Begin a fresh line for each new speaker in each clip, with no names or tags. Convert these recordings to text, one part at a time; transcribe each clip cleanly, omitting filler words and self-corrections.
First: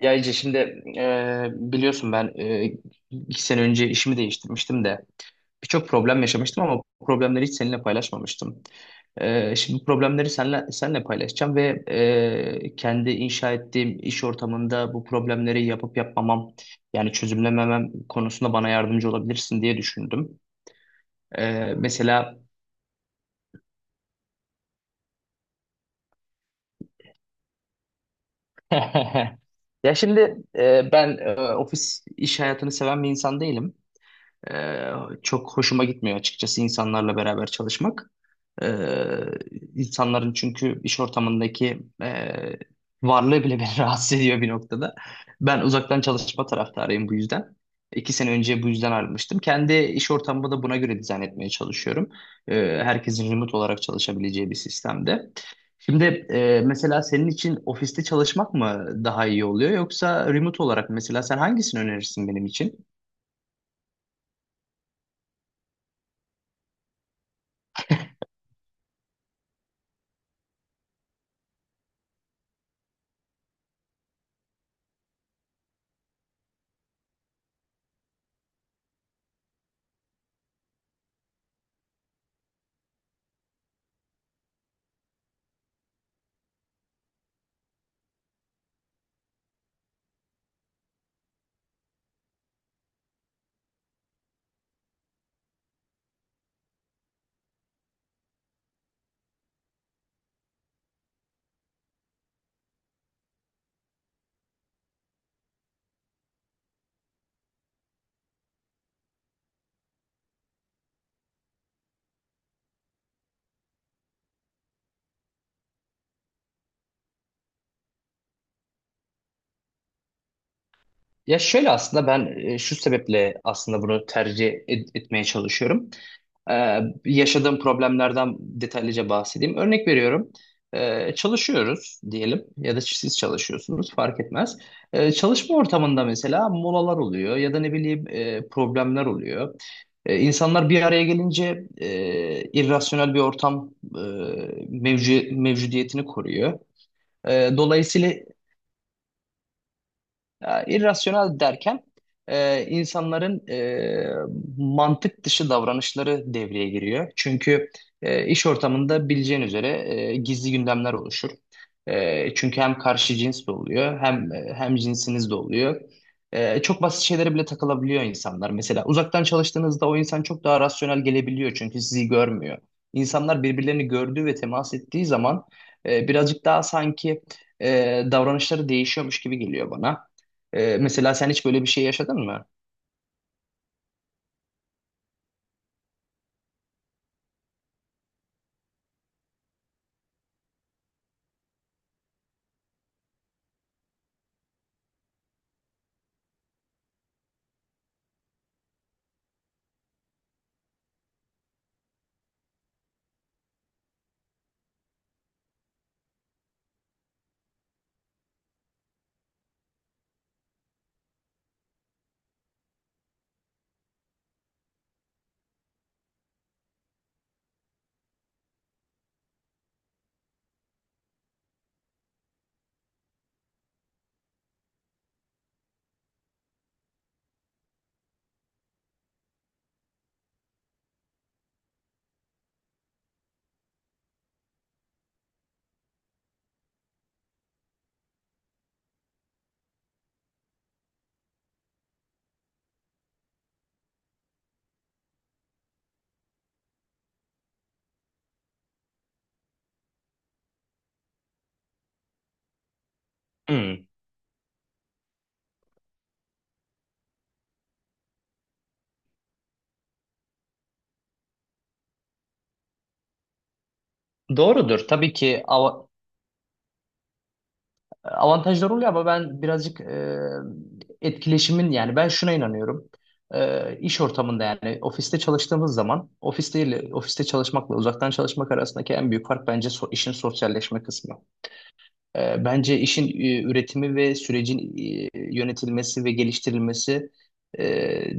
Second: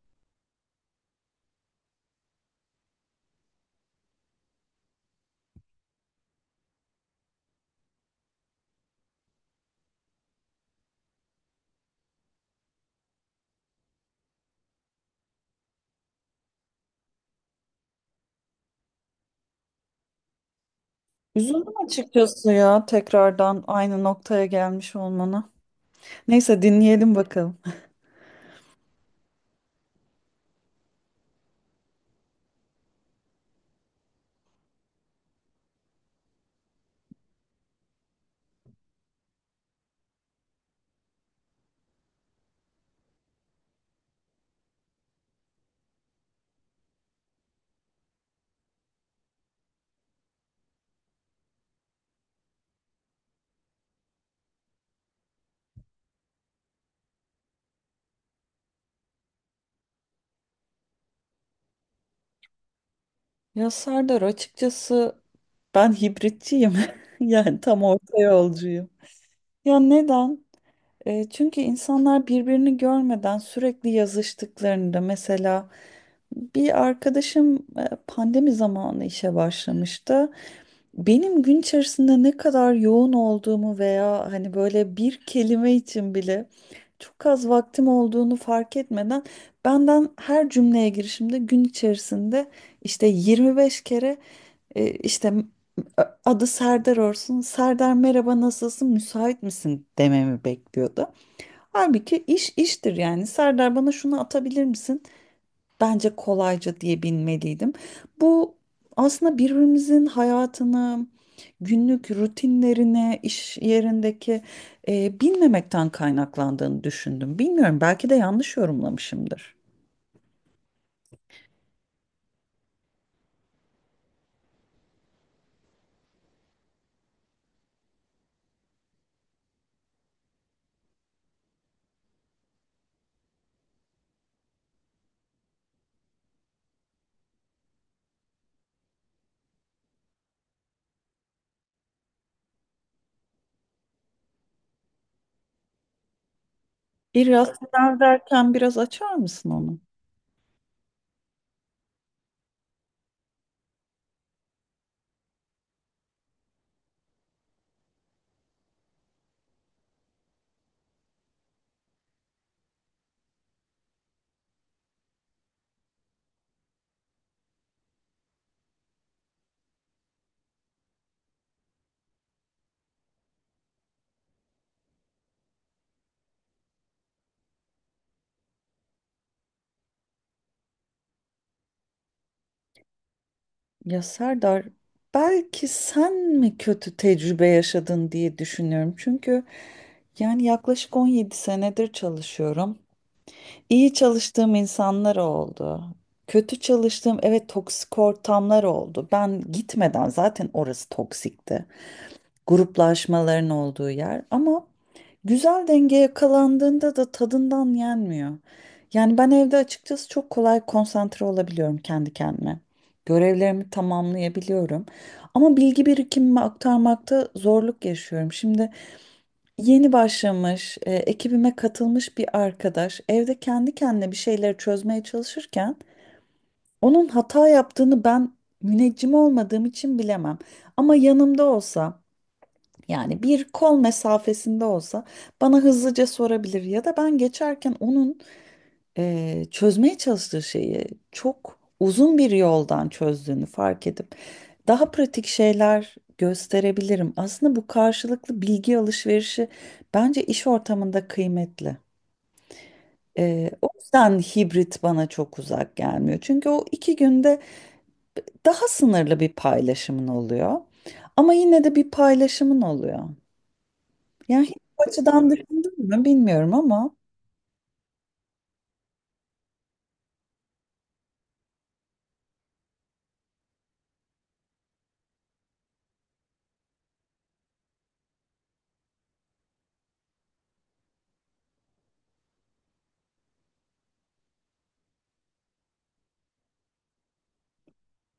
Ya Ece şimdi biliyorsun ben 2 sene önce işimi değiştirmiştim de birçok problem yaşamıştım ama bu problemleri hiç seninle paylaşmamıştım. Şimdi bu problemleri seninle paylaşacağım ve kendi inşa ettiğim iş ortamında bu problemleri yapıp yapmamam yani çözümlememem konusunda bana yardımcı olabilirsin diye düşündüm.
Üzüldüm
Mesela
açıkçası ya tekrardan aynı noktaya gelmiş olmana. Neyse dinleyelim bakalım.
ya şimdi ben ofis iş hayatını seven bir insan değilim. Ee, Çok hoşuma gitmiyor açıkçası insanlarla beraber çalışmak. Ee, insanların çünkü iş ortamındaki varlığı bile beni rahatsız ediyor bir noktada. Ben uzaktan çalışma taraftarıyım bu yüzden. İki sene önce bu yüzden ayrılmıştım. Kendi iş ortamımı da buna göre dizayn etmeye çalışıyorum. Ee, Herkesin remote olarak çalışabileceği bir sistemde. Şimdi mesela senin için ofiste çalışmak mı daha iyi oluyor yoksa remote olarak mesela sen hangisini önerirsin benim için?
Ya Serdar, açıkçası ben hibritçiyim. Yani tam orta yolcuyum. Ya neden? Çünkü insanlar birbirini görmeden sürekli yazıştıklarında mesela bir arkadaşım pandemi zamanı işe başlamıştı. Benim gün içerisinde ne kadar yoğun olduğumu veya hani böyle bir kelime için bile çok az vaktim olduğunu fark etmeden benden her cümleye girişimde gün içerisinde işte 25 kere e, işte adı Serdar olsun. Serdar, merhaba, nasılsın, müsait misin dememi bekliyordu. Halbuki iş iştir yani. Serdar, bana şunu atabilir misin? Bence kolayca diye bilmeliydim. Bu aslında birbirimizin hayatını, günlük rutinlerine, iş yerindeki bilmemekten kaynaklandığını düşündüm. Bilmiyorum, belki de yanlış yorumlamışımdır.
Ya şöyle aslında ben şu sebeple aslında bunu etmeye çalışıyorum. Ee, Yaşadığım problemlerden detaylıca bahsedeyim. Örnek veriyorum. Çalışıyoruz diyelim ya da siz çalışıyorsunuz fark etmez. Çalışma ortamında mesela molalar oluyor ya da ne bileyim problemler oluyor. İnsanlar bir araya gelince irrasyonel bir ortam mevcudiyetini koruyor.
İrrasyonel
Dolayısıyla
derken biraz açar mısın onu?
ya, irrasyonel derken insanların mantık dışı davranışları devreye giriyor. Çünkü iş ortamında bileceğin üzere gizli gündemler oluşur. Çünkü hem karşı cins de oluyor hem cinsiniz de oluyor. Çok basit şeylere bile takılabiliyor insanlar. Mesela uzaktan çalıştığınızda o insan çok daha rasyonel gelebiliyor çünkü sizi görmüyor. İnsanlar birbirlerini gördüğü ve temas ettiği zaman birazcık daha sanki e, davranışları değişiyormuş gibi geliyor bana. Mesela sen hiç böyle bir şey yaşadın mı?
Ya Serdar, belki sen mi kötü tecrübe yaşadın diye düşünüyorum. Çünkü yani yaklaşık 17 senedir çalışıyorum. İyi çalıştığım insanlar oldu. Kötü çalıştığım, evet, toksik ortamlar oldu. Ben gitmeden zaten orası toksikti. Gruplaşmaların olduğu yer, ama güzel denge yakalandığında da tadından yenmiyor. Yani ben evde açıkçası çok kolay konsantre olabiliyorum kendi kendime. Görevlerimi tamamlayabiliyorum. Ama bilgi birikimimi aktarmakta zorluk yaşıyorum. Şimdi yeni başlamış, ekibime katılmış bir arkadaş evde kendi kendine bir şeyleri çözmeye çalışırken onun hata yaptığını ben müneccim olmadığım için bilemem. Ama yanımda olsa, yani bir kol mesafesinde olsa, bana hızlıca sorabilir ya da ben geçerken onun çözmeye çalıştığı şeyi çok uzun bir yoldan çözdüğünü fark edip daha pratik şeyler gösterebilirim. Aslında bu karşılıklı bilgi alışverişi bence iş ortamında kıymetli. O
Hmm.
yüzden hibrit bana çok uzak gelmiyor. Çünkü o 2 günde daha sınırlı bir paylaşımın oluyor. Ama yine de bir paylaşımın oluyor. Yani hiç bu
Doğrudur. Tabii
açıdan
ki
düşündün mü bilmiyorum ama.
avantajlar oluyor ama ben birazcık etkileşimin yani ben şuna inanıyorum. İş ortamında yani ofiste çalıştığımız zaman ofiste ile ofiste çalışmakla uzaktan çalışmak arasındaki en büyük fark bence işin sosyalleşme kısmı. Bence işin üretimi ve sürecin yönetilmesi ve geliştirilmesi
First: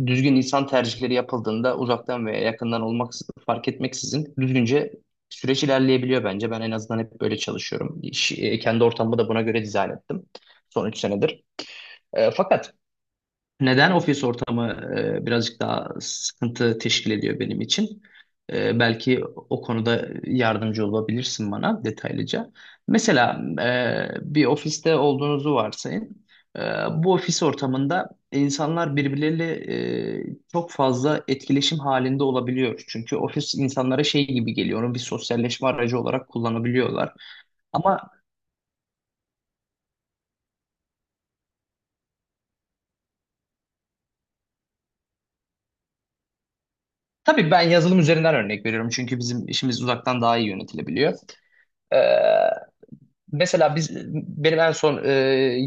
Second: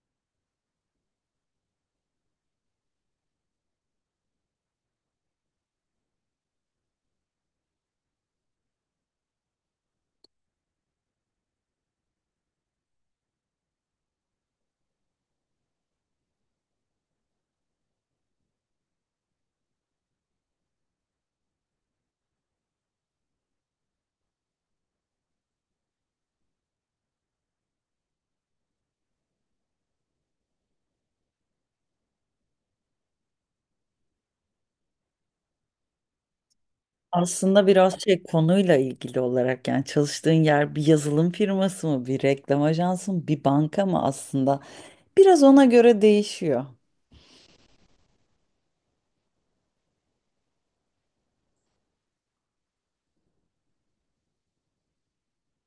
düzgün insan tercihleri yapıldığında uzaktan veya yakından olmak fark etmeksizin düzgünce süreç ilerleyebiliyor bence. Ben en azından hep böyle çalışıyorum. Kendi ortamımı da buna göre dizayn ettim son 3 senedir. Fakat neden ofis ortamı birazcık daha sıkıntı teşkil ediyor benim için? Belki o konuda yardımcı olabilirsin bana detaylıca. Mesela bir ofiste olduğunuzu varsayın. E, Bu ofis ortamında insanlar birbirleriyle çok fazla etkileşim halinde olabiliyor. Çünkü ofis insanlara şey gibi geliyor, onu bir sosyalleşme aracı olarak kullanabiliyorlar.
Aslında biraz
Ama
şey, konuyla ilgili olarak, yani çalıştığın yer bir yazılım firması mı, bir reklam ajansı mı, bir banka mı, aslında biraz ona göre değişiyor.
tabii ben yazılım üzerinden örnek veriyorum çünkü bizim işimiz uzaktan daha iyi yönetilebiliyor. Ee, Mesela biz benim en son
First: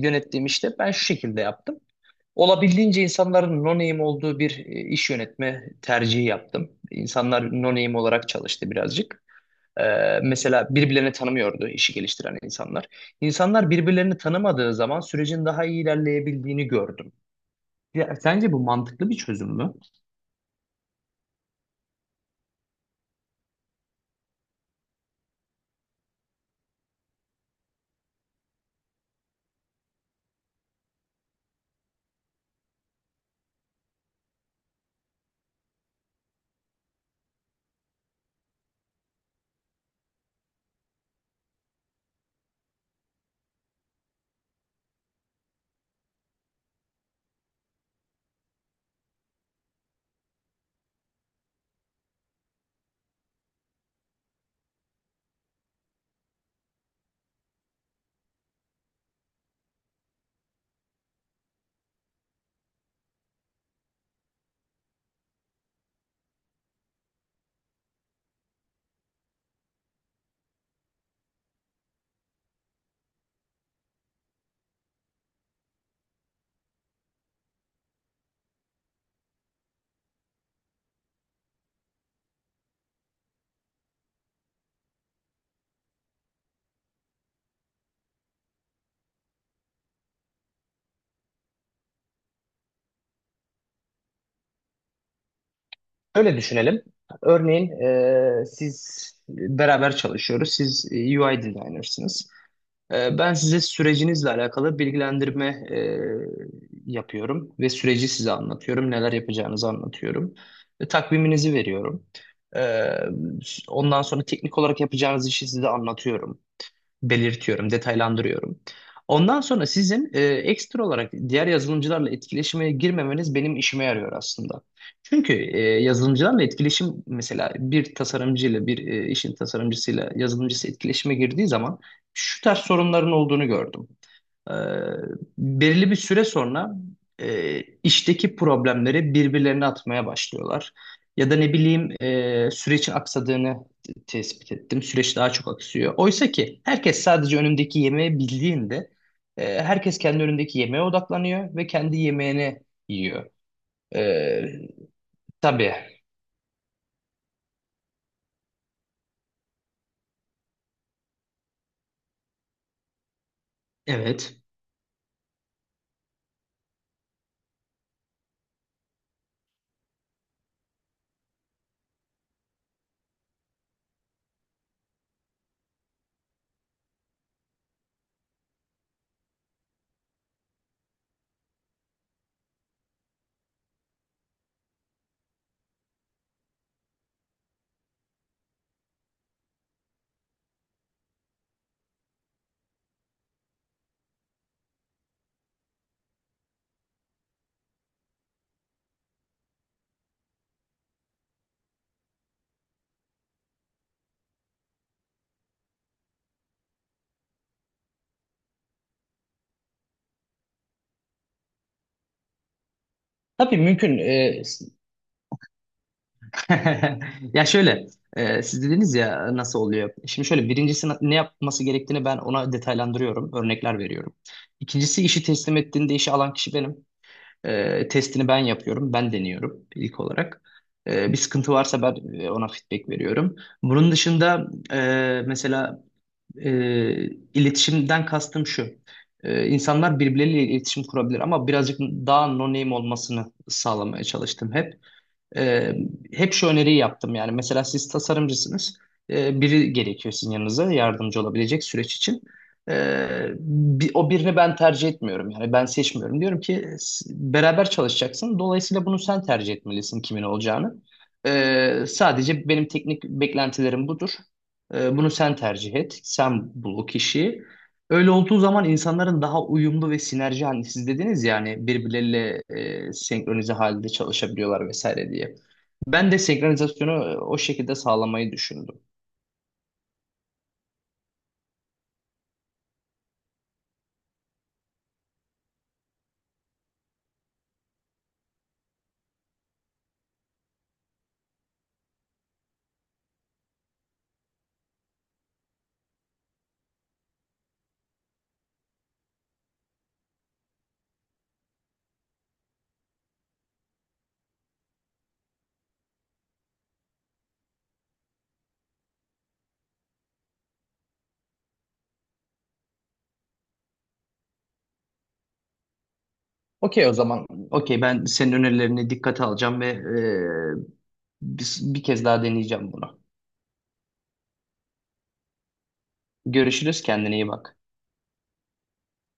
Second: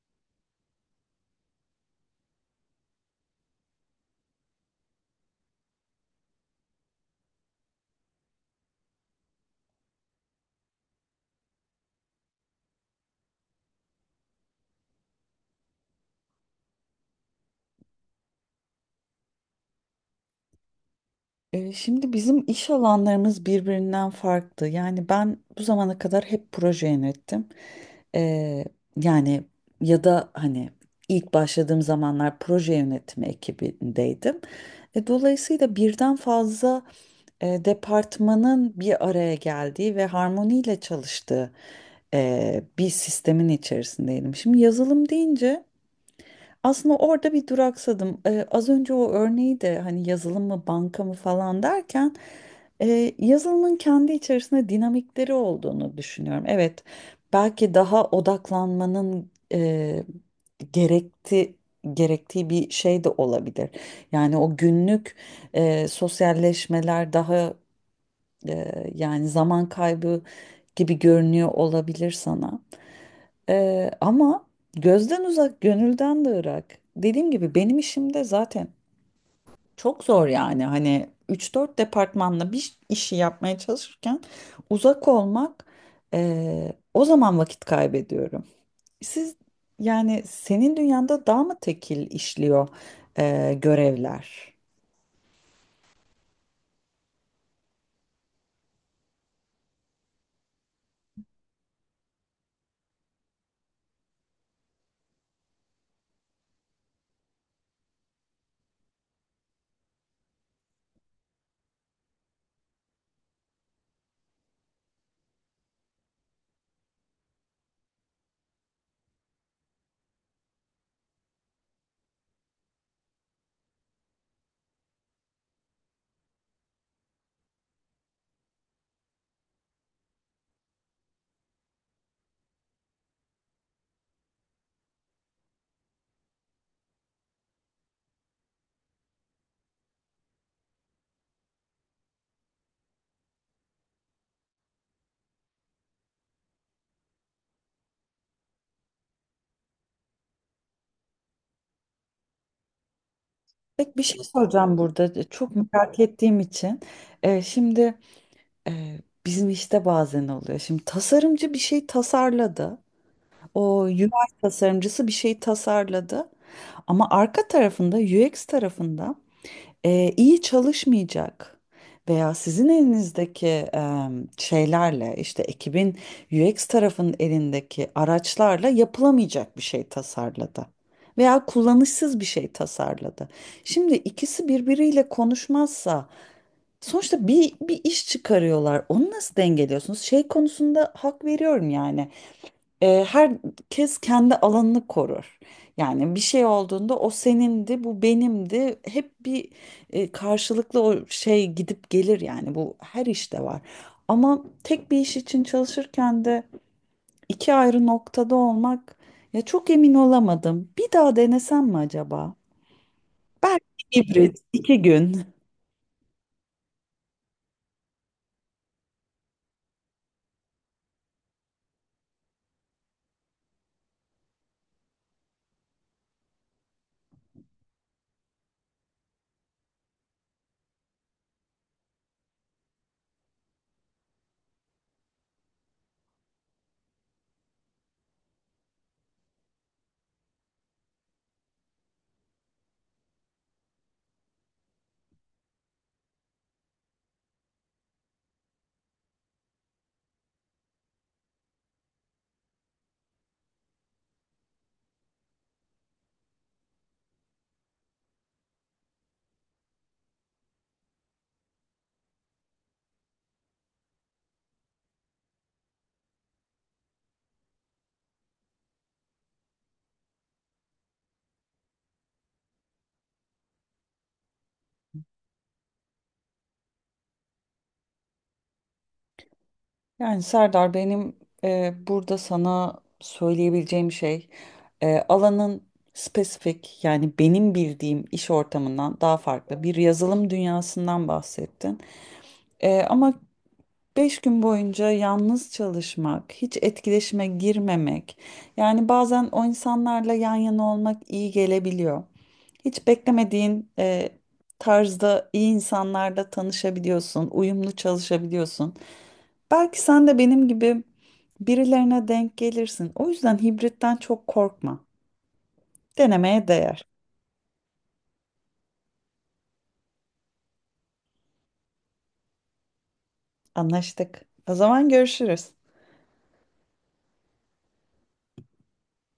yönettiğim işte ben şu şekilde yaptım. Olabildiğince insanların no name olduğu bir iş yönetme tercihi yaptım. İnsanlar no name olarak çalıştı birazcık. E, Mesela birbirlerini tanımıyordu işi geliştiren insanlar. İnsanlar birbirlerini tanımadığı zaman sürecin daha iyi ilerleyebildiğini gördüm. Ya, sence bu mantıklı bir çözüm mü?
Şimdi bizim iş alanlarımız birbirinden farklı. Yani ben bu zamana kadar hep proje yönettim. Ee, yani ya da hani ilk başladığım zamanlar proje yönetimi ekibindeydim. Dolayısıyla birden fazla departmanın bir araya geldiği ve harmoniyle çalıştığı bir sistemin içerisindeydim. Şimdi yazılım deyince aslında orada bir duraksadım. Az önce o örneği de, hani yazılım mı banka mı falan derken, yazılımın kendi içerisinde dinamikleri olduğunu düşünüyorum. Evet, belki daha odaklanmanın gerekti gerektiği bir şey de olabilir. Yani o günlük sosyalleşmeler daha yani zaman kaybı gibi görünüyor olabilir sana. Ama gözden uzak, gönülden de ırak. Dediğim gibi benim işimde zaten çok zor yani. Hani üç dört departmanla bir işi yapmaya çalışırken uzak olmak, o zaman vakit kaybediyorum. Siz yani senin dünyanda daha mı tekil işliyor görevler?
Öyle düşünelim. Örneğin siz beraber çalışıyoruz. Siz UI designer'sınız. Ben size sürecinizle alakalı bilgilendirme yapıyorum ve süreci size anlatıyorum, neler yapacağınızı anlatıyorum, ve takviminizi veriyorum. Ee, Ondan sonra teknik olarak yapacağınız işi size anlatıyorum belirtiyorum, detaylandırıyorum. Ondan sonra sizin ekstra olarak diğer yazılımcılarla etkileşime girmemeniz benim işime yarıyor aslında. Çünkü yazılımcılarla etkileşim mesela bir tasarımcıyla bir işin tasarımcısıyla yazılımcısı etkileşime girdiği zaman şu tarz sorunların olduğunu gördüm. Ee, Belirli bir süre sonra işteki problemleri birbirlerine atmaya başlıyorlar. Ya da ne bileyim sürecin aksadığını tespit ettim. Süreç daha çok aksıyor. Oysa ki herkes sadece önündeki yemeği bildiğinde herkes kendi önündeki yemeğe odaklanıyor ve kendi yemeğini yiyor.
Peki bir şey
Ee,
soracağım burada çok
tabii.
merak ettiğim için. Şimdi... Ee, Bizim işte bazen oluyor. Şimdi tasarımcı bir şey tasarladı. O UI
Evet.
tasarımcısı bir şey tasarladı. Ama arka tarafında UX tarafında iyi çalışmayacak veya sizin elinizdeki şeylerle, işte, ekibin UX tarafının elindeki araçlarla yapılamayacak bir şey tasarladı. Veya kullanışsız bir şey tasarladı. Şimdi ikisi birbiriyle konuşmazsa sonuçta bir iş çıkarıyorlar. Onu nasıl dengeliyorsunuz? Şey konusunda hak veriyorum yani. Herkes kendi alanını korur. Yani bir şey olduğunda o senindi, bu benimdi. Hep bir karşılıklı o şey gidip gelir, yani bu her işte var. Ama tek bir iş için çalışırken de iki ayrı noktada olmak, ya, çok emin olamadım. Bir daha denesem mi acaba?
Tabii
Belki
mümkün.
hibrit, 2 gün.
Ya şöyle, siz dediniz ya nasıl oluyor? Şimdi şöyle birincisi ne yapması gerektiğini ben ona detaylandırıyorum, örnekler veriyorum. İkincisi işi teslim ettiğinde işi alan kişi benim. Testini ben yapıyorum, ben deniyorum ilk olarak. Bir sıkıntı varsa ben ona feedback veriyorum. Bunun dışında mesela e, iletişimden kastım şu. İnsanlar birbirleriyle iletişim kurabilir ama birazcık daha no name olmasını sağlamaya çalıştım hep. Ee, Hep şu öneriyi yaptım yani mesela siz tasarımcısınız. Biri gerekiyor sizin yanınıza yardımcı olabilecek süreç için. Ee, O birini ben tercih etmiyorum yani ben seçmiyorum diyorum ki beraber çalışacaksın dolayısıyla bunu sen tercih etmelisin kimin olacağını. Sadece benim teknik beklentilerim budur. Bunu sen tercih et sen bul o kişiyi. Öyle olduğu zaman insanların daha uyumlu ve sinerji hani siz dediniz yani birbirleriyle senkronize halde çalışabiliyorlar vesaire diye. Ben de senkronizasyonu o şekilde sağlamayı düşündüm.
Yani Serdar, benim burada sana söyleyebileceğim şey, alanın spesifik, yani benim bildiğim iş ortamından daha farklı bir yazılım dünyasından bahsettin. Ama 5 gün boyunca yalnız çalışmak, hiç etkileşime girmemek, yani bazen o insanlarla yan yana olmak iyi gelebiliyor. Hiç beklemediğin tarzda iyi insanlarla tanışabiliyorsun, uyumlu çalışabiliyorsun. Belki sen de benim gibi birilerine denk gelirsin. O yüzden hibritten çok korkma. Denemeye değer.
Okey o zaman okey ben senin önerilerini dikkate alacağım ve bir kez daha deneyeceğim bunu.
Anlaştık. O zaman görüşürüz.
Görüşürüz kendine iyi bak.